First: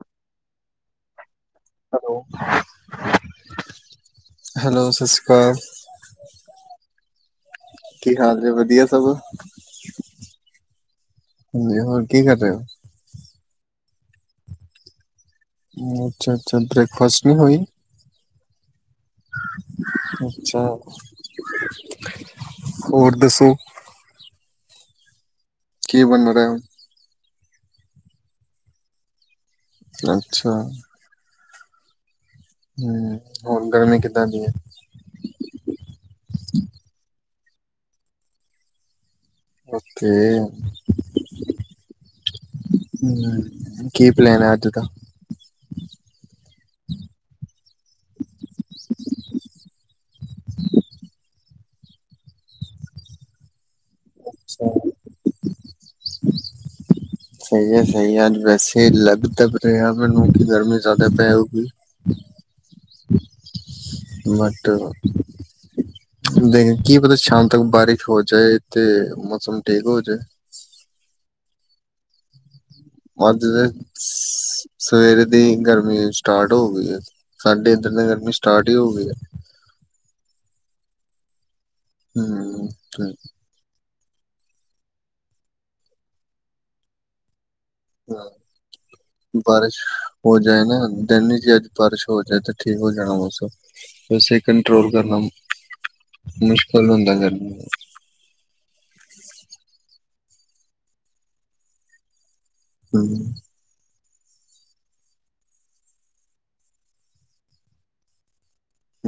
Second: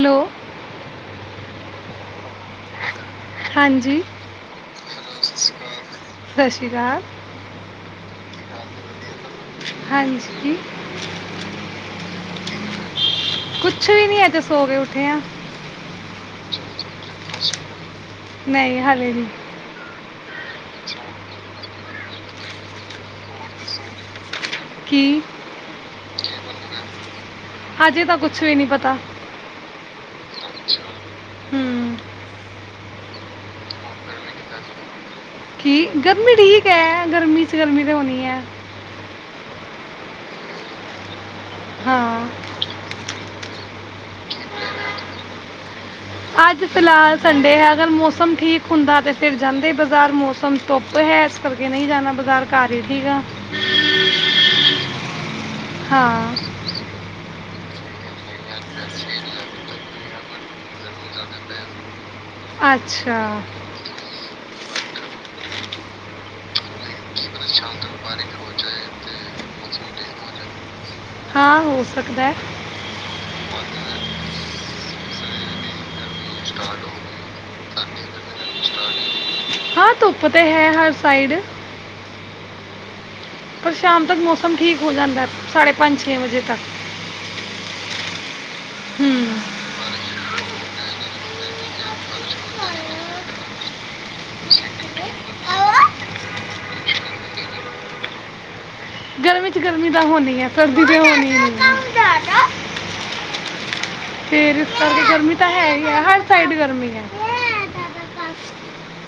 Hello hello ਹਾਂਜੀ, ਸਤਿ ਸ਼੍ਰੀ ਅਕਾਲ ਸਤਿ ਸ਼੍ਰੀ ਅਕਾਲ ਕੀ ਹਾਲ ਨੇ, ਵਧੀਆ ਸਭ? [inaudible] ਹਾਂਜੀ, ਹੋਰ ਕੀ ਕਰ ਰਹੇ ਹੋ? ਕੁੱਛ ਵੀ ਨੀ, ਅੱਜੇ ਸੋ ਕੇ ਉੱਠੇ ਆ ਅੱਛਾ-ਅੱਛਾ ਬ੍ਰੇਕਫਾਸਟ ਨਹੀਂ ਹੋਈ? ਨਹੀਂ ਹਾਲੇ ਨਹੀਂ ਅੱਛਾ, ਹੋਰ ਦੱਸੋ ਕੀ ਕੀ ਬੰਨ ਰਿਹਾ? ਅਜੇ ਤਾਂ ਕੁਛ ਵੀ ਨਹੀਂ ਪਤਾ ਅੱਛਾ ਹਮ ਹਮ, ਹੋਰ ਗਰਮੀ ਕਿੱਦਾਂ ਦੀ ਹੈ? ਕੀ ਗਰਮੀ ਠੀਕ ਹੈ, ਗਰਮੀ ਚ ਗਰਮੀ ਤਾਂ ਹੋਣੀ ਹੈ। ਓਕੇ ਹਾਂ ਹਮ ਕੀ ਪਲੈਨ ਅੱਜ ਦਾ ਅੱਜ ਫਿਲਹਾਲ ਸੰਡੇ ਹੈ, ਅਗਰ ਮੌਸਮ ਠੀਕ ਹੁੰਦਾ, ਤੇ ਫਿਰ ਜਾਂਦੇ ਬਾਜ਼ਾਰ ਮੌਸਮ ਧੁੱਪ ਹੈ ਇਸ ਕਰਕੇ ਨਹੀਂ ਜਾਣਾ ਬਜ਼ਾਰ, ਘਰ ਹੀ ਠੀਕ ਹਾਂ। ਹਾਂ ਸਹੀ ਹੈ, ਸਹੀ ਆ ਵੈਸੇ ਲੱਗਦਾ ਪ ਮਨ ਕਿ ਗਰਮੀ ਜ਼ਿਆਦਾ ਪੈ ਉਗੀ ਅੱਛਾ [unintelligible] ਬਟ ਕੀ ਪਤਾ ਸ਼ਾਮ ਤੱਕ ਬਾਰਿਸ਼ ਹੋ ਜਾਏ ਤੇ ਮੌਸਮ ਠੀਕ ਹੋ ਜੇ ਹਾਂ, ਹੋ ਸਕਦਾ ਐ ਅੱਜ ਦੇ ਸਵੇਰੇ ਦੀ ਗਰਮੀ ਸਟਾਰਟ ਹੋ ਗਈ ਹੈ, ਸਾਡੇ ਨੇ ਗਰਮੀ ਸਟਾਰਟ ਹੀ ਹੋ ਗਈ ਹੈ ਹਾਂ ਧੁੱਪ ਤਾਂ ਹੈ ਹਰ ਸਾਈਡ ਹਮ, ਓਕੇ ਪਰ ਸ਼ਾਮ ਤੱਕ ਮੌਸਮ ਠੀਕ ਹੋ ਜਾਂਦਾ ਸਾਢੇ ਪੰਜ ਛੇ ਵਜੇ ਤੱਕ ਹੂੰ ਹਾਂ ਬਾਰਿਸ਼ ਹੋ ਜਾਏ ਨਾ ਦਿਨ ਇਚ ਬਾਰਿਸ਼ ਹੋ ਜਾਏ ਤਾਂ ਠੀਕ ਹੋ ਜਾਣਾ ਮੌਸਮ ਵੈਸੇ ਕੰਟ੍ਰੋਲ ਕਰਨਾ ਮੁਸ਼ਕਿਲ ਹੁੰਦਾ ਗਰਮੀ ਗਰਮੀ ਚ ਗਰਮੀ ਤਾਂ ਹੋਣੀ ਹੈ ਸਰਦੀ ਤਾਂ ਹੋਣੀ ਨੀ [inaudible] ਫਿਰ ਗਰਮੀ ਤਾਂ ਹੈ ਹੀ ਹੈ ਹਰ ਸਾਈਡ ਗਰਮੀ ਹੈ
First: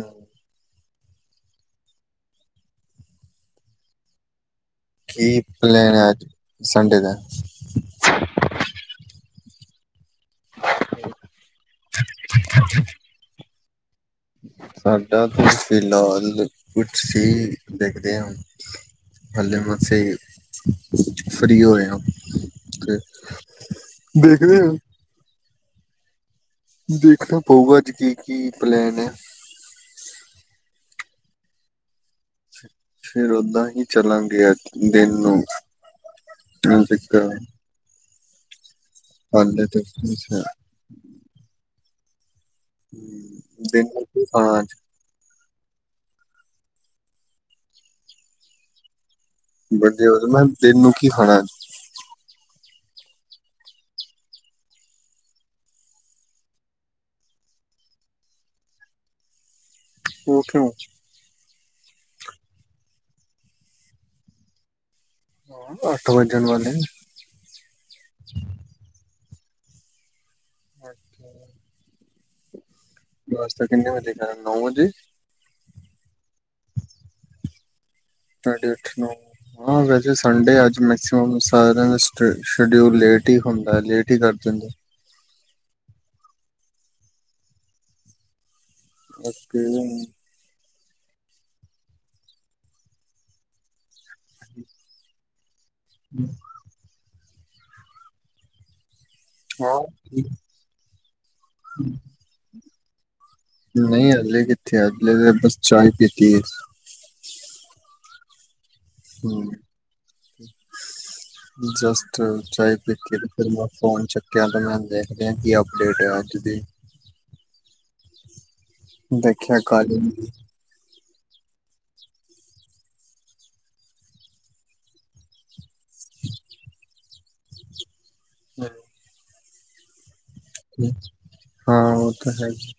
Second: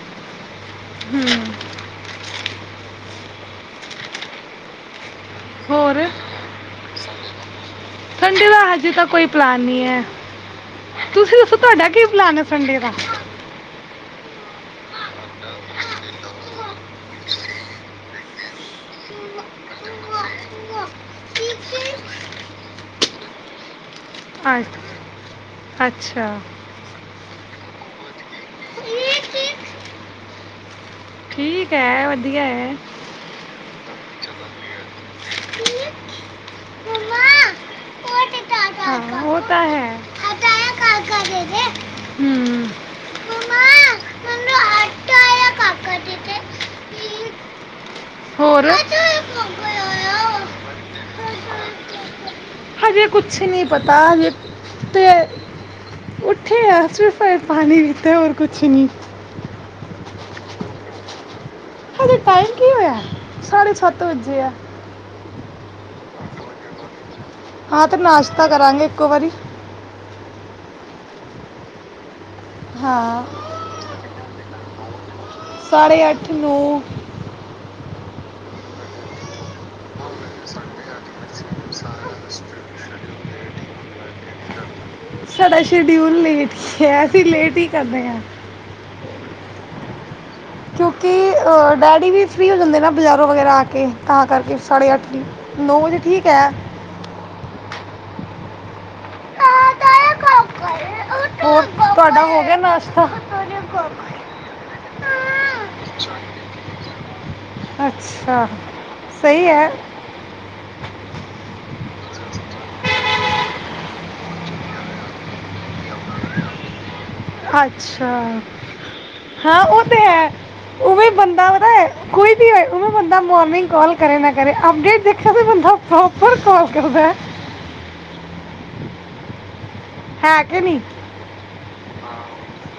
[inaudible] [unintelligible] ਕੀ ਪਲੈਨ ਹੋਰ ਹੈ ਅੱਜ ਸੰਡੇ ਦਾ ਸੰਡੇ ਦਾ ਹਜੇ ਤਾਂ ਕੋਈ ਪਲਾਨ [unintelligible] ਤੁਸੀਂ ਦਸੋ ਤੁਹਾਡਾ ਕੀ ਪਲਾਨ ਹੈ ਸੰਡੇ ਦਾ ਸਾਡਾ ਤੇ ਫਿਲਹਾਲ ਕੁਛ ਸੀ ਦੇਖ ਤੇ ਹੱਲੇ ਮ ਸਹੀ ਫਰੀ ਹੋ ਰਹੇ ਹ ਤੇ ਦੇਖਦੇ ਹਾਂ ਅੱਛ- ਅੱਛਾ ਦੇਖਣਾ ਪਊਗਾ ਅੱਜ ਕੀ ਕੀ ਪਲੈਨ ਹੈ ਠੀਕ ਹੈ ਵਧੀਆ ਹੈ ਫਿਰ ਓਦਾਂ ਹੀ ਚੱਲਾਂਗੇ [unintelligible] ਦਿਨ ਨੂੰ [unintelligible] [unintelligible] ਓ ਤਾਂ ਹਾਲੇ ਤੇ ਹੈ ਅੱਛਾ [unintelligible] ਦਿਨ ਨੂੰ ਕੀ ਖਾਣਾ ਅੱਜ ਹੋਰ ਵਡੇ ਉਹਦੇ ਮੈਂ ਦਿਨ ਨੂੰ ਕੀ ਖਾਣਾ ਹਜੇ ਕੁਛ ਨੀ ਪਤਾ ਅਜੇ ਤੇ ਉਠੇ ਅਸੀ ਵੀ ਫ ਪਾਣੀ ਪੀਤੇ ਹੋਰ ਕੁਛ ਨੀ ਉੱ ਕਂਓ ਹਜੇ ਟਾਈਮ ਕੀ ਹੋਇਆ ਸਾਢੇ ਸੱਤ ਵੱਜੇ ਆ ਅਠੋ ਵਜਣ ਵਾਲੇ ਹਾਂ ਤੇ ਨਾਸ਼ਤਾ ਕਰਾਂਗੇ ਇੱਕੋ ਵਾਰੀ ਅੱਛਾ ਹਾਂ ਨਾਸਤਾ ਕਿੰਨੇ ਵਜੇ ਖਾਯਾ ਨੋ ਵਜੇ ਸਾਢੇ ਅੱਠ ਨ ਸਾਡੇ ਅੱਠ ਨੌ ਹਾਂ ਵੈਸੇ ਸੰਡੇ ਅੱਜ ਮੈਕਸੀਮ ਸਾਰਿਆਂ ਦਾ ਸਸ ਸ਼ਡਿਊਲ ਲੇਟ ਹੀ ਹੁੰਦਾ ਲੇਟ ਹੀ ਕਰ ਦਿੰਦੇ ਸਾਡਾ ਸ਼ਡਿਊਲ ਲੇਟ ਈ ਐ ਅਸੀਂ ਲੇਟ ਹੀ ਕਰਣੇ ਆਂ। ਕ [unintelligible] ਕਿਉਂਕਿ ਡੈਡੀ ਵੀ ਫਰੀ ਹੋ ਜਾਂਦੇ ਨਾਂ ਬਜ਼ਾਰੋਂ ਵਗੈਰਾ ਆ ਕੇ ਤਾਂ ਕਰਕੇ ਸਾਡੇ ਅੱਠ ਵੀ ਨੌ ਵਜੇ ਠੀਕ ਐ। ਹਾਂ ਹੋਰ ਤੁਆਡਾ ਹੋ ਗਿਆ ਨਾਸ਼ ਤਾ ਨਈਂ ਅਜਲੇ ਕਿੱਥੇ? ਅਜਲੇ ਦੇ ਬਸ ਚਾਏ ਪੀਤੀ ਐ। ਅੱਛਾ ਸਹੀ ਐ। ਜਸਟ ਚਾਹੇ ਦੇਖੀ ਫਿਰ ਮੈਂ ਫੋਨ ਚੱਕਿਆ ਮ ਦੇਖ ਲਿਆਂ ਹੀ ਅਪਡੇਟ ਹੈ ਅੱਜ ਦੀ ਅੱਛਾ। ਦੇਖਿਆ ਹਾਂ ਉਹ ਤੇ ਕਾਲੀ ਨੂੰ। ਹੈ ਉ ਵੀ ਬੰਦਾ ਕੋਈ ਵੀ ਹੋ ਉਹਵੇ ਬੰਦਾ ਮੋਨਿੰਗ ਕਾਲ ਕਰੇ ਨਾ ਕਰੇ, ਅਪਡੇਟ ਦੇਖ ਤਾਂ ਬੰਦਾ ਪ੍ਰੋਪਰ ਕਾਲ ਕਰਦਾ। [unintelligible] ਹੈ ਕਿ ਨਹੀਂ ਹਾਂ ਉਹ ਤਾਂ ਹੈਗਾ।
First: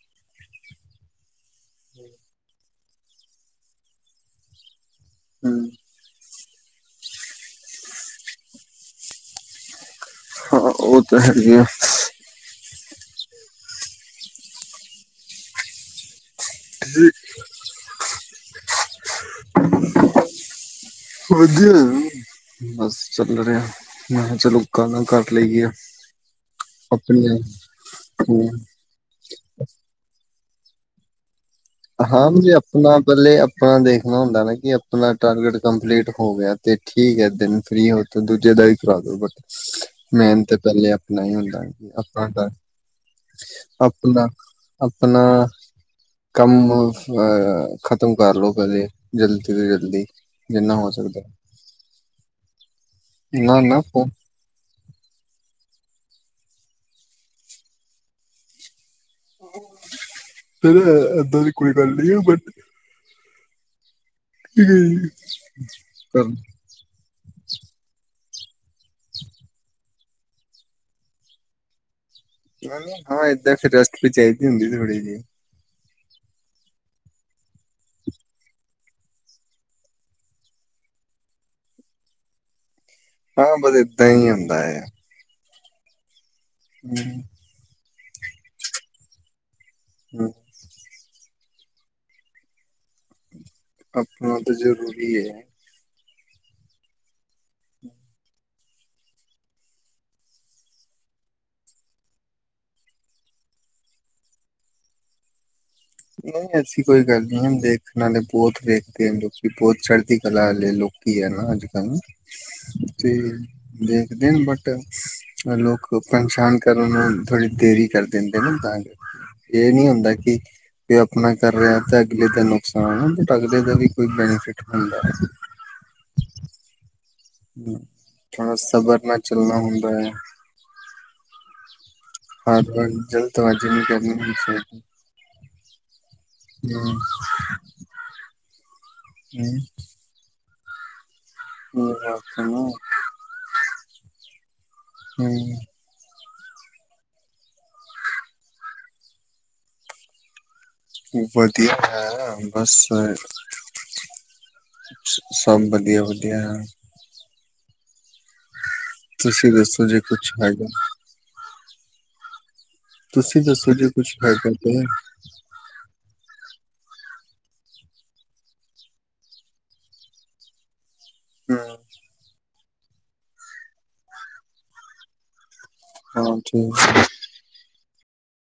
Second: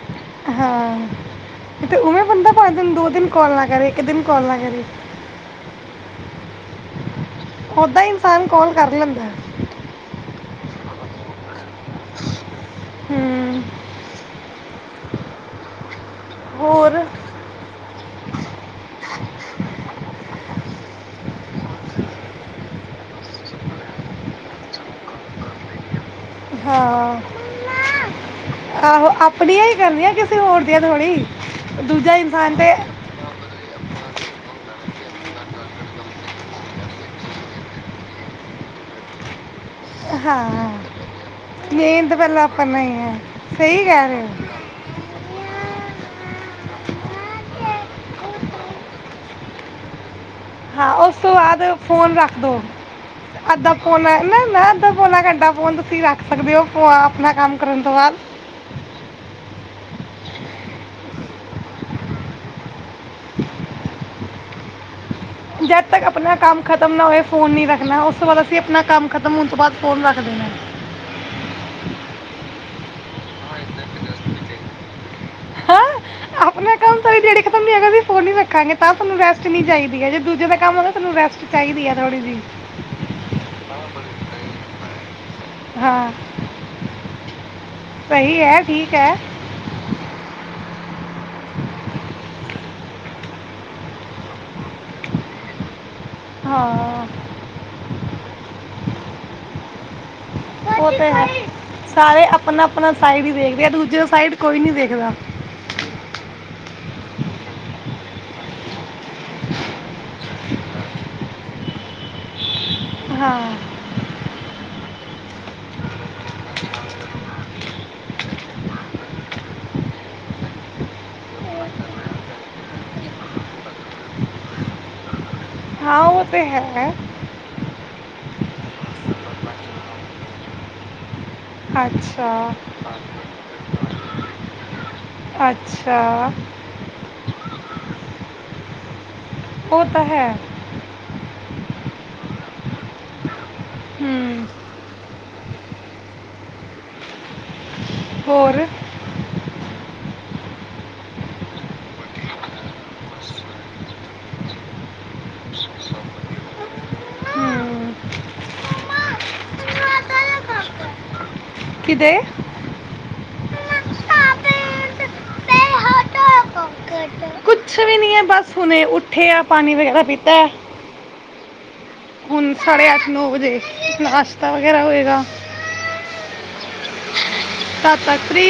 ਹਾਂ ਤੇ ਉਵੇਂ ਬੰਦਾ ਪੰਜ ਦਿਨ ਦੋ ਦਿਨ ਕਾਲ ਨਾ ਕਰੇ ਇੱਕ ਦਿਨ ਕਾਲ ਨਾ ਕਰੇ। ਹਂ। ਓਦਾਂ ਈ ਇਨਸਾਨ ਕੌਲ ਕਰ ਲੈਂਦੇ ਐ। ਹਾਂ ਉਹ ਤਾਂ ਹੈਗੀ ਆ। ਹਂ ਹੋਰ [unintelligible] [unintelligible] ਵਧੀਆ ਜੀ ਬਸ ਚੱਲ ਰਿਆ ਮੈਂ ਚਲੋ ਗੱਲਾਂ ਕਰ ਲਈਏ ਹਾਂ ਆਪਣੀਆਂ ਆਪਣੀਆਂ। ਆਹੋ, ਆਪਣੀਆਂ ਹੀ ਕਰਨੀਆਂ ਕਿਸੇ ਕਿਸੇ ਹੋਰ ਦੀਆਂ ਥੋੜੀ ਦੂਜਾ ਹਾਂ ਤੇ ਜੇ ਇਨਸਾਨ ਆਪਣਾ ਪੈਲੇ ਆਪਣਾ ਦੇਖ ਣਾ ਹੁੰਦਾ ਨਾ ਕਿ ਆਪਣਾ ਟਾਰਗੇਟ ਕੰਪਲੀਟ ਹੋ ਗਿਆ ਤੇ ਠੀਕ ਐ, ਦਿਨ ਫਰੀ ਹੋ ਤੇ ਦੂਜੇ ਦਾ ਵੀ ਕਰਾ ਦੋ ਬਟ ਹਾਂ ਮੈਨ ਤਾਂ ਪਹਿਲੇ ਆਪਣਾ ਹੀ ਹੁੰਦਾ ਮੇਨ ਤਾਂ ਆਪਣਾ ਪਹਿਲਾਂ ਡ ਹੀ ਹੈ ਸਹੀ ਕਹਿ ਰਹੇ ਆਪਣਾ ਹੋ ਆਪਣਾ ਅ ਖਤਮ ਕਰ ਲੋੋ ਪਹਿਲੇ ਜਲਦੀ ਤੋਂ ਜਲਦੀ। ਜਿੰਨਾ ਹੋ ਹਾਂ, ਉਸ ਸਕਦਾ ਤੋਂ ਬਾਅਦ ਫੋਨ ਰੱਖਦੋ ਨਾ ਅੱਧਾ ਨਾ ਫੋਨ ਪੌਣਾ ਨਾ ਨਾ ਅੱਧਾ ਪੌਨਾ ਘੰਟਾ ਫੋਨ ਤੁਸੀਂ ਰੱਖ ਸਕਦੇ ਹੋ ਆਪਣਾ ਕੰਮ ਕਰਨ ਤੋਂ ਬਾਅਦ ਫਿਰ ਏਦਾਂ ਦੀ ਕੋਈ ਗੱਲ ਨੀ ਓ ਬਟ [unintelligible] [unintelligible] ਜਦ ਤੱਕ ਕਰ- ਆਪਣਾ ਕੰਮ ਖਤਮ ਨਾ ਹੋਏ ਫ਼ੋਨ ਨਹੀਂ ਰੱਖਣਾ ਉਸ ਤੋਂ ਬਾਅਦ ਅਸੀਂ ਆਪਣਾ ਕੰਮ ਖਤਮ ਹੋਣ ਤੋਂ ਬਾਅਦ ਫੋਨ ਰੱਖ ਦੇਣਾ। ਹਾਂ ਏਦਾਂ ਫਿਰਸ ਵੀ ਚਾਹੀਦੀ ਹੁੰਦੀ ਥੋੜੀ ਜਿਹੀ ਹੈਂ ਆਪਣਾ ਕੰਮ ਤਾਂ ਸੀ ਫੋਨ ਰੱਖਾਂਗੇ ਤਾਂ ਨੂੰ ਰੈਸਟ ਨੀ ਚਾਹੀਦੀ ਹੈ ਜੇ ਦੂਜੇ ਦਾ ਕੰਮ ਆ ਤੁਨੂੰ ਰੈਸਟ ਚਾਹੀਦੀ ਹੈ ਥੋੜੀ ਜਿਹੀ ਹਾਂ ਬਸ ਇਦਾ ਹੀ ਹੁੰਦਾ ਹੈ ਹਾਂ ਹ ਸਹੀ ਹੈ ਠੀਕ ਹੈ ਹਮ, ਆਪਣਾ ਤਾਂ ਜ਼ਰੂਰੀ ਐ ਹਾਂ [unintelligible] ਉਹ ਤੇ ਹੈ ਸਾਰੇ ਆਪਣਾ ਆਪਣਾ ਸਾਈਡ ਹੀ ਵੇਖਦੇ ਆ ਦੂਜੇ ਸਾਈਡ ਕੋਈ ਨੀ ਦੇਖਦਾ ਨਹੀਂ ਐਸੀ ਕੋਈ ਗੱਲ ਨੀ ਹੁਣ ਦੇਖਣਾ ਤੇ ਬਹੁਤ ਵੇਖ ਬਹੁਤ ਚੜ੍ਹਦੀ ਕਲਾ ਵਾਲੇ ਲੋਕ ਕੇ ਹੈ ਨਾ ਅੱਜ ਕੱਲ ਤੇ ਹਾਂ ਦੇਖ ਦਿਨ ਬਟਾ ਅ ਲੋਕ ਪਰਸ਼ਾਨ ਕਰਨ ਆਲੀ ਥੋੜੀ ਦੇਰੀ ਕਰ ਦਿੰਦੇ ਨੇ ਤਾਂ ਕਰਕੇ ਇਹ ਨੀ ਹੁੰਦਾ ਕਿ ਤੇ ਆਪਣਾ ਕਰ ਰਿਹਾ ਤੇ ਅਗਲੇ ਦਾ ਨੁਕਸਾਨ ਹੈ ਅਗਲੇ ਦਾ ਵੀ ਕੋਈ ਬੈਨੀਫਿਟ ਹੁੰਦਾ ਹਾਂ ਉਹ ਤੇ ਹੈ ਥੋੜਾ ਸਬਰ ਨਾਲ ਚੱਲਣਾ ਹੁੰਦਾ ਹੈ ਅੱਛਾ ਹਾਂ ਜਲ ਤੋਂ ਹਜੀ ਨਹੀਂ ਕਰ ਅੱਛਾ [inaudible] ਉਹ ਤਾਂ ਹੈ ਇਹ ਸੁ ਨਾ ਹੂੰ ਹੂੰ ਹੋਰ ਵਧੀਆ ਹਾਂ ਬਸ ਮੈਂ ਸਭ ਵਧੀਆ ਵਧੀਆ ਹਾ ਹੂੰ ਤੁਸੀਂ ਦੱਸੋ ਜੇ ਕੁਛ ਹੈਗਾ ਕਿਦੇ ਤੁਸੀਂ ਦੱਸੋ ਜੇ ਕੁਛ ਹੈ ਕਰਦੇ ਹੈ ਕੁਛ ਵੀ ਨਹੀ ਹੈ ਬਸ ਹੁਣੇ ਉੱਠੇ ਆ ਪਾਣੀ ਵਗੈਰਾ ਪੀਤਾ ਹੂੰ ਸਾਢੇ ਅੱਠ ਨੌ ਵਜੇ ਨਾਸ਼ਤਾ ਵਗੈਰਾ ਹੋਏਗਾ ਹਾਂ ਠੀਕ ਤ ਤਤਰੀ